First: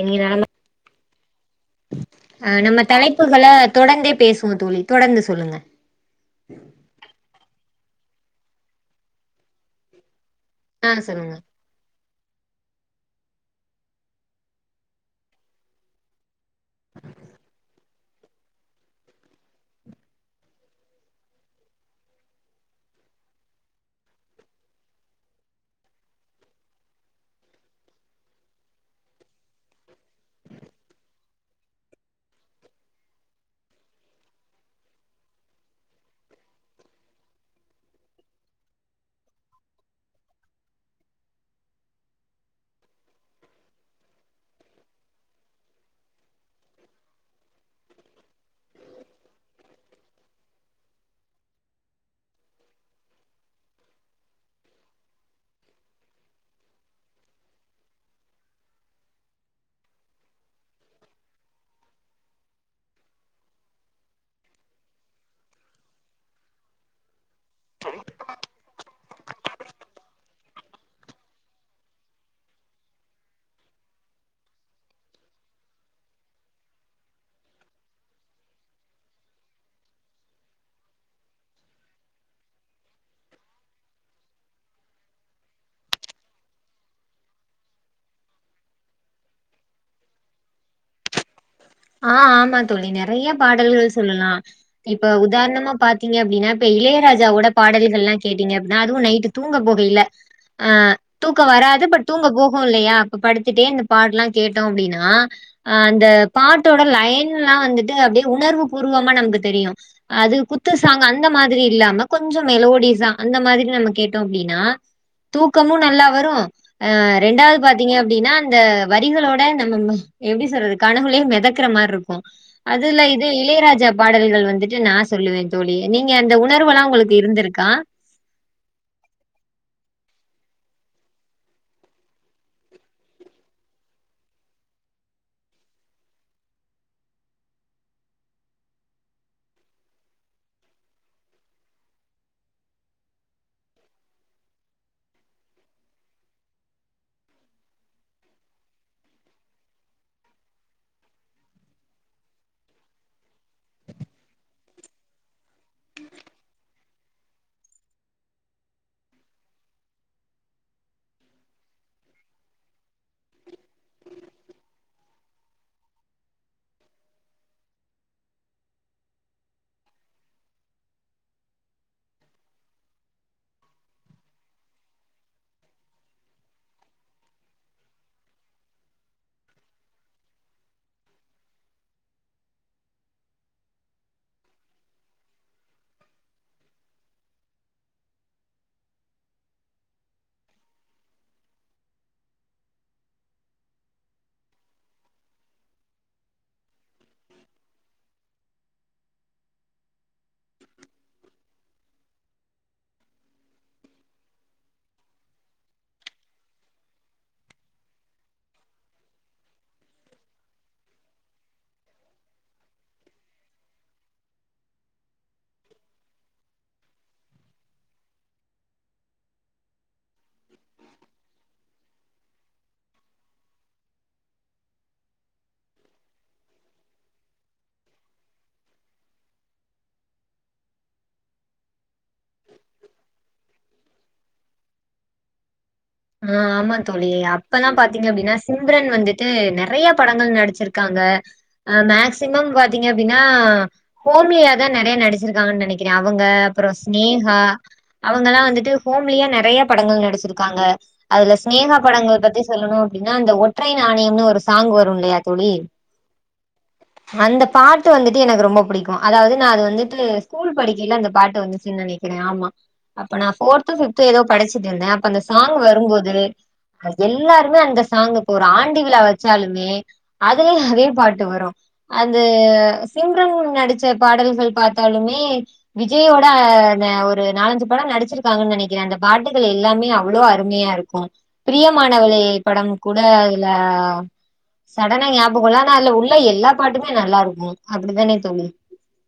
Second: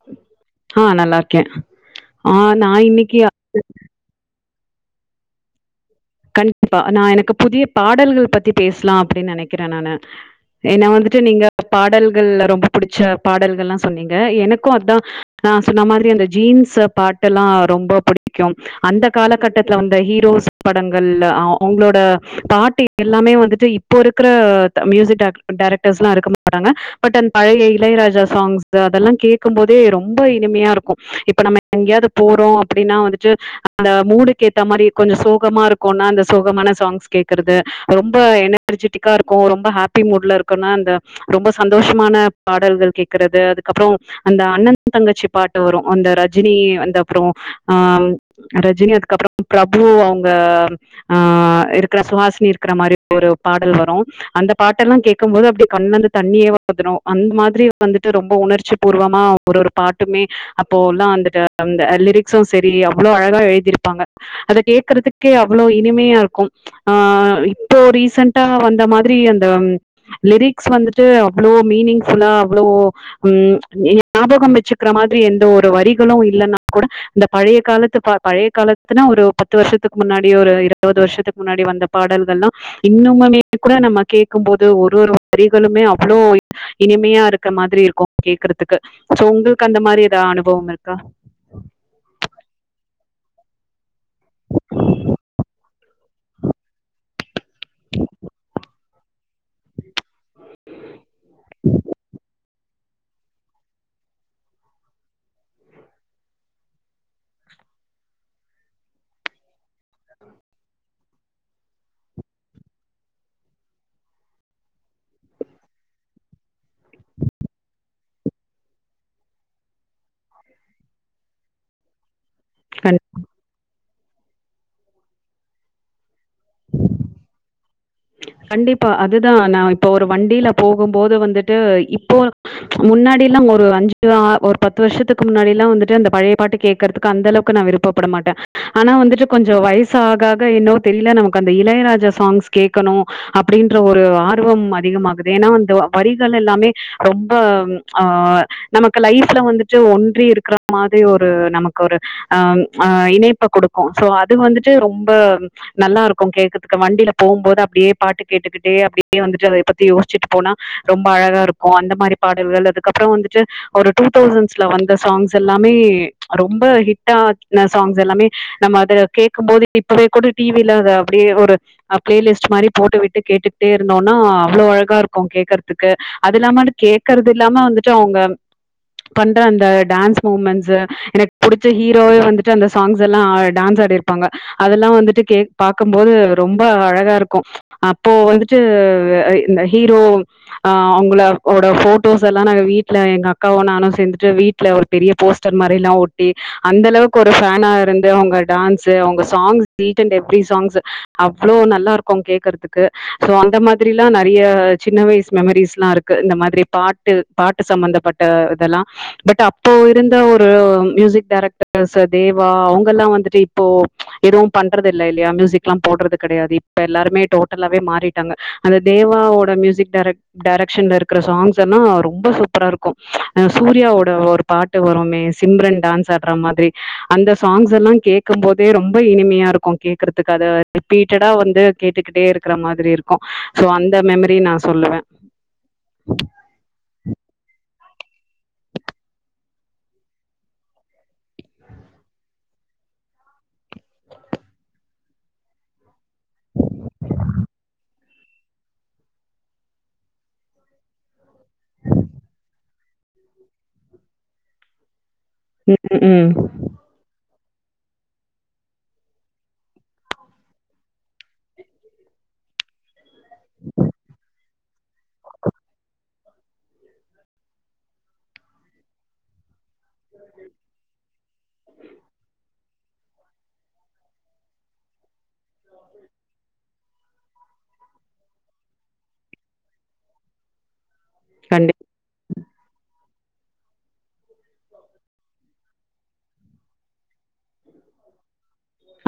இனி நாம ஆ நல்லா இருக்கேன் ஆ நம்ம நான் இன்னைக்கு தலைப்புகள தொடந்தே பேசு வோ தோழி தொடர்ந்து சொல்லுங்க கண்டிப்பா நா எனக்கு புதிய பாடல்கள் பத்தி பேஸ்லா அப்டின் நெனைக்கிறே நானு ஏனா ஆ வந்துட்டு சொல்லுங்க நீங்க பாடல்கள்ல ரொம்ப புடிச்ச பாடல்கள்லா சொன்னீங்க எனக்கு அத் தா நா சொன்ன மாதிரி அந்த ஜீன்ஸ்ல பாட்டெல்லா ரொம்ப புடிக்கும் அந்த காலக்கட்டத்துல வந்த ஹீரோஸ் படங்கள்ல ஆ அவுங்ளோட பாட்டு எல்லாமே வந்துட்டு இப்போ இருக்கற த மியூசிக் டைரக்டர்ஸ்லா இருக்க மாட்டாங்க பட் அந் பழைய இளையராஜா சாங்ஸ் அதெல்லா கேக்கும் போதே ரொம்ப இனிமையா இருக்கு இப்ப நம்ம எங்யாவ்து போறோ அப்டின்னா வந்துட்டு அந்த மூடுக்கேத்தா மாரி கொஞ்ச சோ கமா இருக்கோன்னா அந்த சோகமான சாங்ஸ் கேக்கறது ரொம்ப எனர்ஜிட்டிக்கா இருக்கோ ரொம்ப ஹேப்பி மூட்ல இருக்கோன்னா அந்த ரொம்ப சந்தோஷமான பாடல்கள் கேக்கறது அதுக்கப்றோ அந்த அண்ணன் தங்கச்சி பாட்டு வரு அந்த ரஜினி அந்தப்றோ அ ம் ரஜினி அதுக்கப்றோ பிரபு அவுங்க ஆ இருக்கற சுஹாஸ்னி இருக்கற மாரி ஒரு பாடல் வரு அந்த பாட்டெல்லா கேக்கும் போது அப்டியே கண்லந்து தண்ணியே வந்துரு அந்த மாதிரி வந்துட்டு ரொம்ப உணர்ச்சி பூர்வமா ஒரு ஒரு பாட்டுமே அப்போ எல்லா வந்துட்டு அந்த லிரிக்ஸு செரி அவ்ளோ அழகா எழுதிருப்பாங்க அத கேக்கறத்துக்கே அவ்ளோ இனிமையா இருக்கு ஆ இப்போ ரீசென்ட்டா வந்த மா திரி அந்த லிரிக்ஸ் வந்துட்டு அவ்ளோ மீனிங்ஃபுல்லா அவ்ளோ ம் ஞாபகம் வெச்சிக்கிற மாதிரி எந்த ஒரு வரிகளு இல்லன்னா கூட இந்த பழைய காலத்து பா பழைய காலத்துனா ஒரு பத்து வர்ஷத்துக் முன்னாடி ஒரு இருவது வர்ஷத்துக் முன்னாடி வந்த பாடல்கள்லா இன்னுமுமே கூட நம்ம கேக்கும் போது ஒரு ஒரு வரிகளுமே அவ்ளோ இனிமையா இருக்க மாதிரி இருக்கு கேக்கறத்துக்கு சோ உங்கள்க்கு அந்த மாரி எதா அனுபவம் இருக்கா ஆ ஆமா தோழி நெறைய பாடல்கள் சொல்லலா இப்ப உதாரணமா பாத்தீங்க அப்டின்னா இப்ப இளையராஜாவோட பாடல்கள்லா கேட்டீங்க அப்பிட்னா அதுவு நைட்டு தூங்க போகைல அ தூக்கோ வராது பட் தூங்க போஹு இல்லையா அப்ப படுத்துட்டே இந்த பாட்ல்லா கேட்டோ அப்டின்னா அ அந்த பாட்டோட லைன்லா வந்துட்டு அப்டியே உணர்வு பூர்வமா நமக்கு தெரியு அது குத்து சாங் அந்த மாதிரி இல்லாம கொஞ்சோ மெலோடிஸ்சா அந்த மாதிரி நம்ம கேட்டோ அப்டின்னா தூக்கமு நல்லா வரு ஆ ரெண்டாவது பாத்தீங்க அப்படின்னா அந்த வரிகளோட நம்ம எப்படி சொல்றது கனவுளே மேதக்குற மாரி இருக்கு அதுல இது இளையராஜா பாடல்கள் வந்துட்டு நா சொல்லுவே தோழி நீங்க அந்த உணர்வெல்லா உங்களுக்கு இருந்திருக்கா கண்டிப்பா அதுதா நா இப்போ ஒரு வண்டியில போகும்போது வந்துட்டு இப்போ முன்னாடி எல்லா ஒரு அஞ்சு ஒரு பத்து வருஷத்துக்கு முன்னாடி எல்லா வந்துட்டு அந்த பழைய பாட்டு கேட் கெக்குறதுக்கு அந்த அளவுக்கு நா விருப்பப்பட மாட்டே ஆனா வந்துட்டு கொஞ்சு வயசு ஆக ஆக இன்னொத்த தெரியல நமக்கு அந்த இளையராஜா சாங்ஸ் கேக்கணு அப்படின்ற ஒரு ஆர்வம் அதிகமாகுது ஏன்னா அந்த வரிகள் எல்லாமே ரொம்ப ஆ நமக்கு லைஃப்ல வந்துட்டு ஒன்றி இருக்கிற மாதிரி ஒரு நமக்கு ஒரு ஆ ஆ இணைப்ப கொடுக்கு சோ அது வந்துட்டு ரொம்ப நல்லா இருக்கு கேட்கரதுக்கு வண்டியில போகும்போது அப்படியே பாட்டு கேட்டுக்கிட்டே அப்படியே வந்துட்டு அதை பத்தி யோசிச்சுட்டு போனா ரொம்ப அழகா இருக்கு அந்த மாரி பாடல்கள் அதுக்கப்புற வந்துட்டு ஒரு டூ தௌசண்ட்ஸ்ல வந்த சாங்ஸ் எல்லாமே ரொம்ப ஹிட்டான சாங்ஸ் எல்லாமே நம்ம அத கேட்க போது இப்பவே கூட டி வில அத அப்படியே ஒரு பிளேலிஸ்ட் மாரி போட்டுவிட்டு கேட்டுகிட்டே இருந்தோன்னா அவ்வளோ அழகாக இருக்கு கேக்குறதுக்கு அது இல்லாம கேக்குறது இல்லாம வந்துட்டு அவங்க பண்ற அந்த டான்ஸ் மூமெண்ட்ஸ் எனக்கு புடிச்ச ஹீரோவே வந்துட்டு அந்த சாங்ஸ் எல்லா டான்ஸ் ஆ இருப்பாங்க அதெல்லா வந்துட்டு கே பாக்கபோது ரொம்ப அழகா இருக்கு அப்போ வந்துட்டு அ இந்த ஹீரோ ஆ அவங்களோட போட்டோஸ் எல்லா நாங்க வீட்டுல எங்க அக்காவு நானு சேந்துட்டு வீட் ல ஒரு பெரிய போஸ்டர் மாரிலா ஒட்டி அந்த அளவுக்கு ஒரு ஃபனா இருந்து அவங்க டான்ஸ்சு அவங்க songs each and every songs அவ்வளோ நல்லா இருக்கு கேக்குறது க்கு சோ அந்த மாதிரில்லா நறையா சின்ன வயசு மெமரிஸ் எல்லா இருக்கு இந்த மாதிரி பாட் பாட்டு பாட்டு சம்பந்தப்பட்ட இதெல்லா பட் அப்போ இருந்த ஒரு மியூசிக் டைரக்டர்ஸ் தேவா அவங்க எல்லா வந்துட்டு இப்போ இதுவு பண்றது இல்ல இல்லையா மியூசிக் எல்லா போடுறது கிடையாது இப்ப எல்லருமே டோட்ட லாவே மாறிட்டாங்க அந்த தேவாவோட மியூசிக் டைரக்ட டெரக்க்ஷன்ல இருக்கற சாங்ஸ் எல்லா ரொம்போ சூப்பரா இருக்கு சூர்யாவோட ஒரு பாட்டு வருமே சிம்ரன் டான்ஸ் ஆடுற மாதிரி அந்த சாங்ஸ் எல்லா கேட்க போதே ரொம்ப இனிமையா இருக்கு கேக்குறதுக்கு அத ரிப்பீட்டடா வந்து கேட்டுக்கிட்டே இருக்கு இருக்குற மாதிரி இருக்கு சோ அந்த மெமரி நா சொல்லுவே ஆ ஆமா தோழி அப்பல்லா பாத்தீங்க அப்பிடின்னா சிம்ரன் வந்துட்டு நெறைய படங்கள் நடிச்சிருக்காங்க ஆ மேக்சிமம் பாத்தீங்க அப்பிடின்னா ஹோம்லியா தா நறைய நடிச்சி நடிச்சுருக்காங்கன்னு நெனைக்கிறே அவங்க அப்புறோ சினேகா அவங்கல்லா வந்துட்டு ஹோம்லியா நெறையா படங்கள் நடிச்சிருக்காங்க அதுல சினேகா படங்கள் பத்தி சொல்லணு அப்படின்னா அந்த ஒற்றை நாணயம்னு ஒரு சாங் வரும் இல்லையா தோழி உம் உம் அந்த பாட்டு வந்துட்டு எனக்கு ரொம்ப பிடிக்கு அதாவது நா அது வந்துட்டு ஸ்கூல் படிக்கியில அந்த பாட்டு வந்துசின்னு நெனை கிற ஆமா அப்ப நா போர்த்தோ ஃபிவ்தோ ஏதோ படிச்சிட்டு இருந்தே அப்ப அந்த சா ங்கு வரும்போது எல்லாருமே அந்த சாங்குக்கு ஒரு ஆண்டு விழாவ வச்சாலுமே அதுலயு அதே பாட்டு வரு அது சிம்ரன் நடிச்ச பாடல்கள் பாத்தாலுமே விஜய்யோட ஒரு நாலஞ்சு படோ நடிச்சிருக்காங்க நனைக்கிறே அந்த பாட்டுகள் எல்லாமே அவ்ளோ அருமையா இருக்கு கண்டிப்பா பிரியமானவளே படம் கூட அதுல சடனா ஞாபக இல்ல ஆனா அதுல உள்ள எல்லா பாட்டுமே நல்லா இருக்கு அப்டிதானே தோழி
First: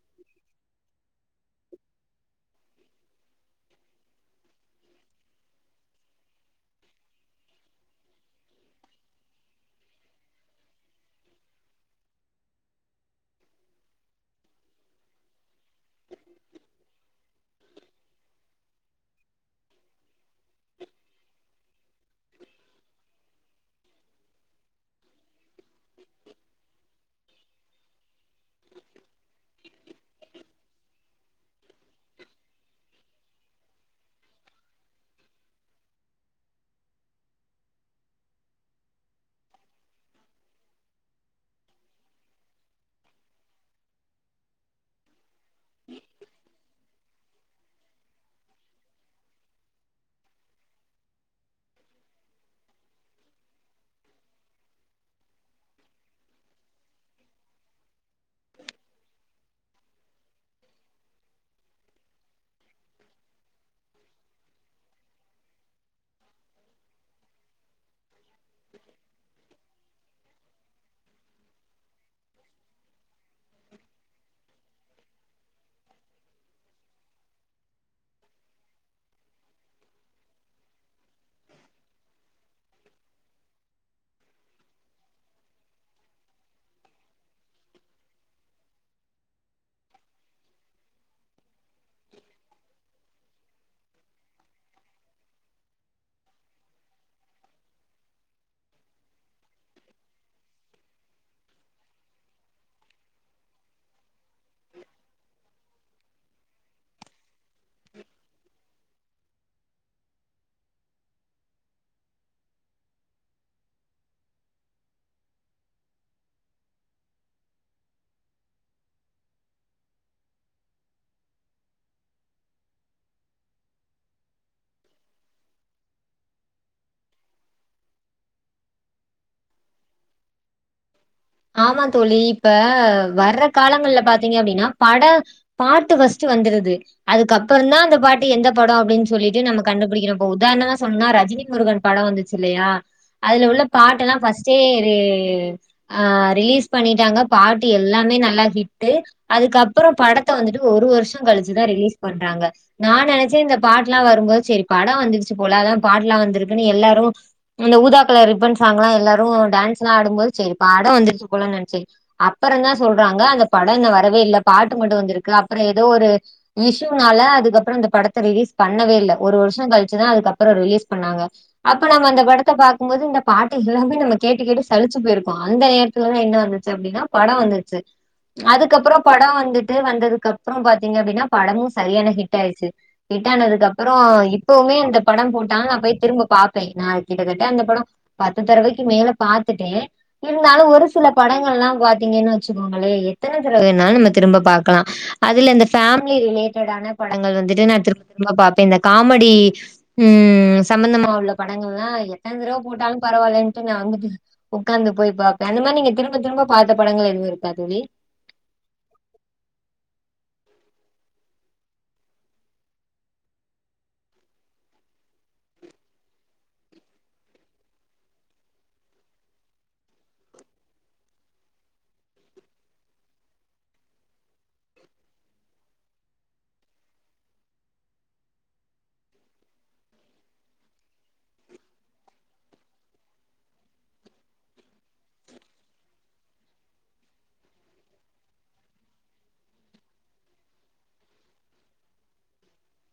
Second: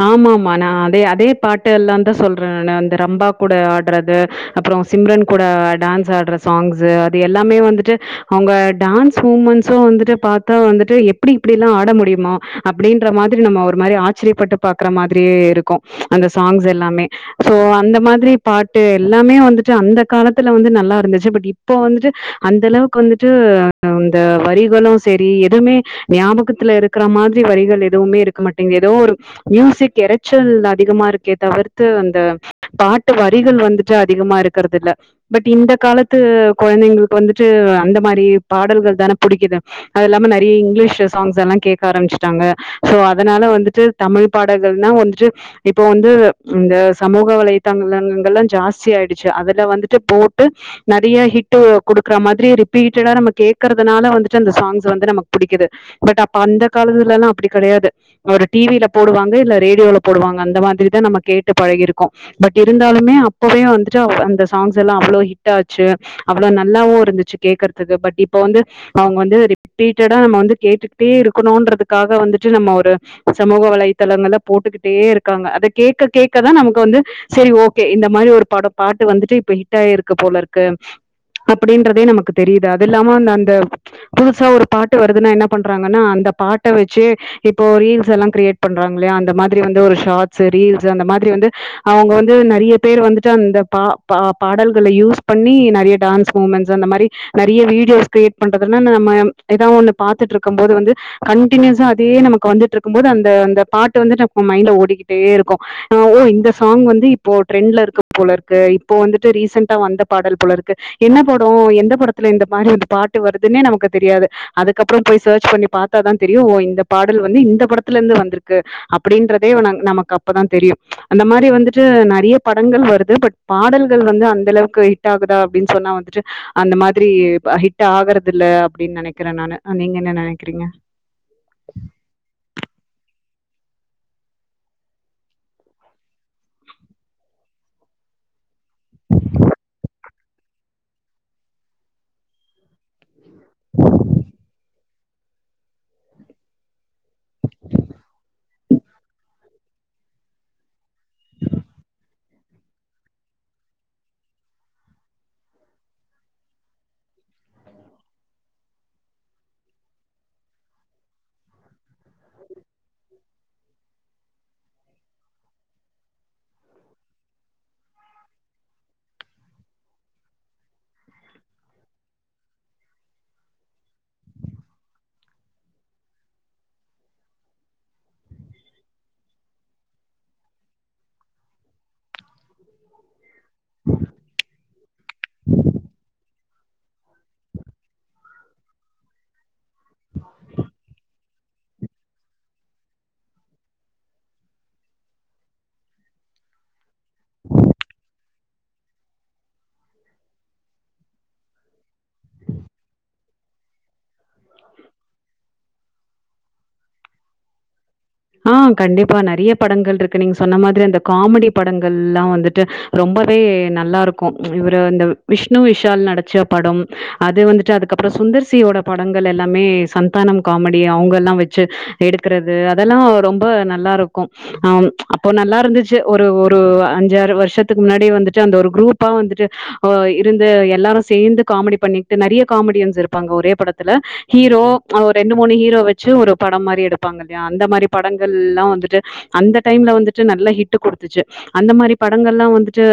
ஆமா ஆமா நா அதே அதே பாட்டு எல்லாந்தா சொல்றே ந வந்து ரம்பா கூட ஆடுறது அப்புறோ சிம்ரன் கூட டான்ஸ் ஆடுற சாங்ஸ் அது எல்லாமே வந்துட்டு அவுங்க டான்ஸ் மூமெண்ட்ஸ்ஸு வந்துட்டு பாத்தா வந்துட்டு எப்டி இப்படில்லா ஆட முடியுமா அப்டின் ற மாதிரி நம்ம ஒரு மாரி ஆச்சரியப்பட்டு பாக்குற மாதிரியே இருக்கு அந்த சாங்ஸ் எல்லாமே சோ அந்த மாதிரி பாட்டு எல்லாமே வந்துட்டு அந்த காலத்துல வந்து நல்லா இருந்துச்சு பட் இப் போ வந்துட்டு அந்த அளவுக்கு வந்துட்டு இந்த வரிகளு சேரி எதுமே நியாபகத்துல இருக்கறா மாதிரி வரிகள் இரு எதுமே இருக்க மாட்டேங் எதோ ஒரு மியூசிக் எறைச்சல் அதிகமா இருக்கே தவிர்த்து அந்த பாட்டு வரிகள் வந்துட்டு அதிகமா இருக்கறது இல்ல பட் இந்த காலத்து கொழந்தைங்களுக்கு வந்துட்டு அந்த மாரி பாடல்கள் தானே புடிக்குது அது இல்லாம நறைய இங்கிலீஷ் சாங்ஸ் எல்லா கேட்க ஆரம்பிச்சுட்டாங்க சோ அதனால வந்துட்டு தமிழ் பாடகள்னா வந்துட்டு இப்போ வந்து இந்த சமூக வலைதங்களங்கள் கல்லா ஜாஸ்தி ஆயிடுச்சு அதுல வந்துட்டு போட்டு நறைய ஹிட்டு குடுக்குற மாதிரி ரிப்பீட்டடா நம்ம கேக்குறதுனால வந்துட்டு அந்த சாங்ஸ் வந்து நமக்கு பிடிக்குது பட் அப்ப அந்த காலத்துலல்லா அப்டி கிடையாது ஒரு டிவில போடுவாங்க இல்ல ரேடியோல போடுவாங்க அந்த மாதிரிதா நம்ம கேட்டு பழகிருக்கோ பட் இருந்தாலுமே அப்பவே வந்துட்டு அந்த சாங்ஸ் எல்லா அவ்ளோ ஹிட் ஆச்சு அவ்ளோ நல்லாவு இருந்துச்சு கேக்கறதுக்கு பட் இப்ப வந்து அவுங்க வந்து ரிப்பீட்டடா நம்ம வந்து கேட்டுட்டே இருக்கணுன்றதுக்காக வந்துட்டு நம்ம ஒரு சமூக வலைத்தளங்கள்ல போட்டுக்கிட்டே இருக்காங்க அத கேட்க கேட்கதா நமக்கு வந்து சேரி ஓகே இந்த மாரி ஒரு படம் பாட்டு வந்துட்டு இப்ப ஹிட் ஆயிருக்கு போல இருக்கு அப்டின்றதே நமக்கு தெரியுது அது இல்லாம அந்த அந்த புதுசா ஒரு பாட்டு வருதுன்னா என்ன பண்றாங்கன்னா அந்த பாட் ட வச்சு இப்போ ரீல்ஸ் எல்லா கிரியேட் பண்றாங்களையா அந்த மாதிரி வந்து ஒரு ஷார்ட்ஸ் ரீல்ஸ் அந்த மாதிரி வந்து அவுங்க வந்து நறைய பேர் வந்து ட்டு அந்த பா பா பாடல்கள்ல யூஸ் பண்ணி நிறைய டான்ஸ் மூமெண்ட்ஸ் அந்த மாரி நறைய வீடியோஸ் கிரியேட் பண்றதுன்னா நம்ம எதோ ஒண்ணு பாத்துட்டு இருக்கும்போது வந்து கண்டினியூஸா அதே நமக்கு வந்துட்டு இருக்கும்போது அந்த அந்த பாட்டு வந்து ந மைண்டல ஓடிக்கிட்டே இருக்கு ஆ ஓ இந்த சாங் வந்து இப்போ ட்ரெண்ட்ல இருக்கு போலருக்கு இப்போ வந்துட்டு ரீசெண்டா வந்த பாடல் போலருக்கு என்ன படடோ எந்த படத்துல இந்த பாடல் பாட்டு வருதுன்னே நமக்கு தெரியாது அதுக்கப்புற போய் சர்ச் பண்ணி பாத்தாதா தெரியு ஓ இந்த பாடல் வந்து இந்த படத்துல இருந்து வந்திருக்கு அப்படின்றதே ந நமக்கு அப்பதா தெரியு அந்த மாரி வந்துட்டு நறைய படங்கள் வருது பட் பாடல்கள் வந்து அந்த அளவுக்கு ஹிட் ஆகுதா அப்டின்னு சொன்னா வந்துட்டு அந்த மாதிரி ஹிட் ஆகுறது இல்ல அப்டின்னு நனைக்கிறே நானு நீங்க என்ன நனைக்கிறீங்க ஆமா தோழி இப்ப வர்ற காலங்கள்ல பாத்தீங்க அப்டின்னா பட பாட்டு ஃபர்ஸ்ட்டு வந்துருது அதுக்கப்புறதா அந்த பாட்டு எந்த படோ அப்டின் சொல்லிட்டு நம்ம கண்டுபிடிக்குறோ இப்ப உதாரணமா சொன்னா ரஜினி முருகன் படோ வந்துச்சு இல்லயா அதுல உள்ள பாட்டல்லா ஃபர்ஸ்ட்டே ரே ஆ ரிலீஸ் பண்ணிட்டாங்க பாட்டு எல்லாமே நல்ல ஹிட்டு அதுக்கப்புறோ படத்த வந்துட்டு ஒரு வருஷோ கழிச்சுதா ரிலீஸ் பண்றாங்க நா நெனச்சே இந்த பாட்டுலா வரும்போது செரி படோ வந்துருச்சு போலா அத பாட்லா வந்திருக்குன்னு எல்லாரு அந்த ஊதா கலர் ரிப்பன் சாங்கல எல்லாரு டான்ஸ்லா ஆடும்போது செரி படோ வந்துருச்சு போலனு நெனைச்சி அப்பறந்தா சொல்றாங்க அந்த படோ இன்னோ வரவே இல்ல பாட்டு மட்டு வந்திருக்கு அப்புற ஏதோ ஒரு இஷ்யுனால அதுக்கப்புற இந்த படத்த ரிலீஸ் பண்ணவே இல்ல ஒரு வருஷோ கழிச்சுதா அதுக்கப்புற ரிலீஸ் பண்ணாங்க அப்ப நம்ம அந்த படத்த பாக்கும்போது இந்த பாட்டு எல்லாமே நம்ம கேட்டு கேட்டு சலிச்சு போயிருக் அந்த நேரத்துலதா என்ன வந்துச்சு அப்டின்னா படோ வந்துச்சு அதுக்கப்புற படோ வந்துட்டு வந்ததுக்கு அப்றோ பாத்தீங்க அப்டின்னா படமு சரியான ஹிட் ஆயிடுச்சு ஹிட்டானதுக்கு அப்புறோ இப்பவுமே இந்த படம் போட்டா நா போய் திரும்ப பாப்பே நா கிட்ட தட்ட அந்த படோ பத்து தெரவைக்கு மேல பாத்துட்டே இருந்தாலு ஒரு சில படங்கள்லா பாத்தீங்கன் வச்சுக்கோங்களே எத்தன தெரவ வேனாலு நம்ம திரும்ப பாக்கலா அதுல இந்த ஃபேமிலி ரிலேட்டடான படங்கள் வந்துட்டு நா திரும்ப திரும்ப பாப்பே இந்த காமெடி ம் சம்பந்தமா உள்ள படங்கள்லா எத்தன தெரவ போட்டாலு பரவால்லன்ட்டு நா வந்துட்டு உக்காந்து போய் பாப்பே அந்த மாரி நீங்க திரும்ப திரும்ப பாத்த படங்கள் எதுவு இருக்கா தோழி ஆ கண்டிப்பா நெறய படங்கள் இருக்கு நீங்க சொன்ன மாதிரி அந்த காமெடி படங்கள்லா வந்துட்டு ரொம்பவே நல்லா இருக்கு இவரு இந்த விஷ்ணு விஷால் நடிச்ச படம் அது வந்துட்டு அதுக்கப்றோ சுந்தர்சியோட படங்கள் எல்லாமே சந்தானம் காமெடி அவங்கல்லா வெச்சு எடுக்குறது அதெல்லா ரொம்ப நல்லாருக்கு ஆம் அப்போ நல்லா இருந்துச்சு ஒரு ஒரு அஞ்சாறு வருஷத்துக்கு முன்னாடி வந்துட்டு அந்த ஒரு குரூப்பா வந்துட்டு ஒ இருந்து எல்லாரு சேர்ந்து காமெடி பண்ணிட்டு நெறய காமெடியன்ஸ் இருப்பாங்க ஒரே படத்துல ஹீரோ ஒரு ரெண்டு மூணு ஹீரோ வெச்சு ஒரு படம் மாரி எடுப்பாங்க அந்த மாரி படங்கள்லா வந்துட்டு அந்த டைம்ல வந்துட்டு நல்லா ஹிட்டு் குடுத்துச்சு அந்த மாரி படங்கள்லா வந்துட்டு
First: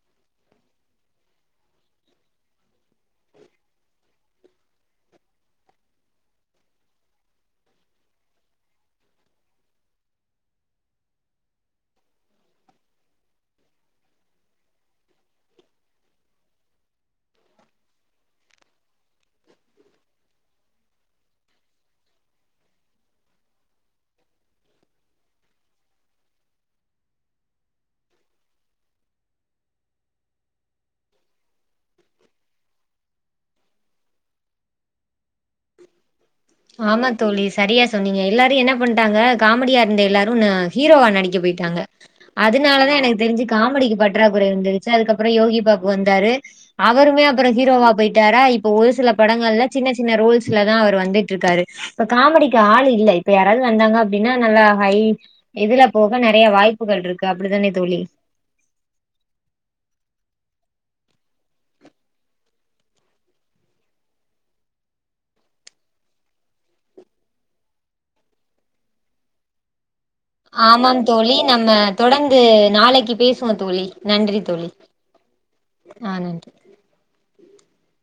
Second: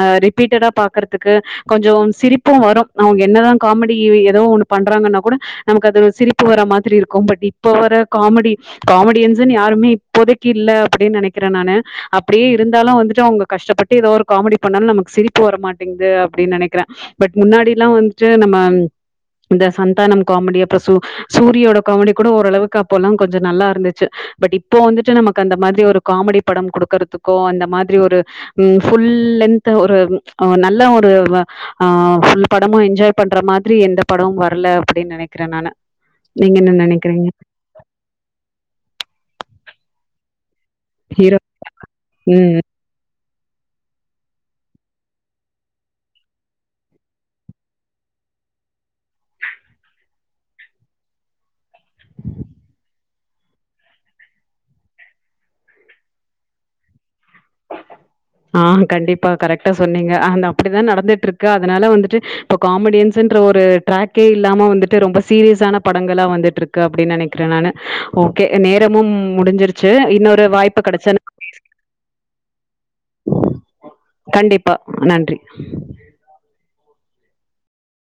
அ ரிப்பீட்டடா பாக்கறதுக்கு கொஞ்சோ சிரிப்பு வரு அவங்க என்னதா காமெடி ஏதோ ஒண்ணு பண்றாங்கன்னா கூட நமக்கு அது சிரிப்பு வர மாதிரி இருக்கு பட் இப்ப வர காமெடி காமெடியன்ஸ்னு யாருமே இப்போதைக்கு இல்ல அப்டின்னு நெனக்கிறே நானு அப்டியே இருந்தாலு வந்துட்டு அவங்க கஷ்டப்பட் ஹீரோ ஒரு காமெடி பண்ணாலு நமகு சிரிப்பு வர மாட்டேங்குது அப்டின் நெனைக்குறே பட் முன்னாடிலா வந்துட்டு நம்ம இந்த சந்தானம் காமெடி அப்புறோ சூ சூரியோட காமெடி கூட ஓரளவுக்கு அப்போல்லா கொஞ்சோ நல்லா இருந்துச்சு பட் இப்போ வந்துட்டு நமக்கு அந்த மாதிரி ஒரு காமெடி படம் குடுக்கறதுக்கோ அந்த மாதிரி ஒரு ம் புல் லென்த் ஒரு உ நல்ல ஒரு பு வஆ புல் படமும் என்ஜாய் பண்ற மாதிரி எந்த படமும் வரல அப்டின்னு நெனைக்கிறே நானு நீங்க என்ன நெனக்கிறீங்க நீங்க எல்லாரு என்ன பண்டாங்க காமெடியா இருந்த எல்லாரு நா ஹீரோவா நடிக்க ஹீரோ போயிட்டாங்க ம் அதனால தா எனக்கு தெரிஞ்சி காமெடிக்கு பற்றாக்குறை வந்துருச்சி அதுக்கப்றோ யோகி பாபு வந்தாரு அவருமே அப்புறோ ஹீரோவா போயிட்டாரா இப்ப ஒரு சில படங்கள்ல சின்ன சின்ன ரோல்ஸ்லதா அவர் வந்து ட்ருக்காரு இப்ப காமெடிக்கு ஆள் இல்ல இப்ப யாராது வந்தாங்க அப்டின்னா நல்லா ஹை இதுல போக நெறைய வாய்ப்புகள் இருக்கு அப்டிதானே தோழி ஆஹ் கண்டிப்பா கரெக்ட்டா சொன்னீங்க அந்த அப்டிதா நடந்துட்டு இருக்கு அதனால வந்துட்டு இப்போ காமெடியன்ஸ்ன்ற ஒரு ட்ராக்கே இல்லாம வந்துட்டு ரொம்ப சீரியஸான படங்களாக வந்துட்டுருக் கு அப்டின் நெனைக்கிறே நானு ஓகே நேரமும் முடிஞ்சிருச்சு இன்னொரு வாய்ப்பு ஆமாம் கெடைச்சா தோழி நம்ம தொடர்ந்து நாளைக்கி பேசுவோ தோழி நன்றி தோழி கண்டிப்பா. நன்றி. ஆஹ் நன்றி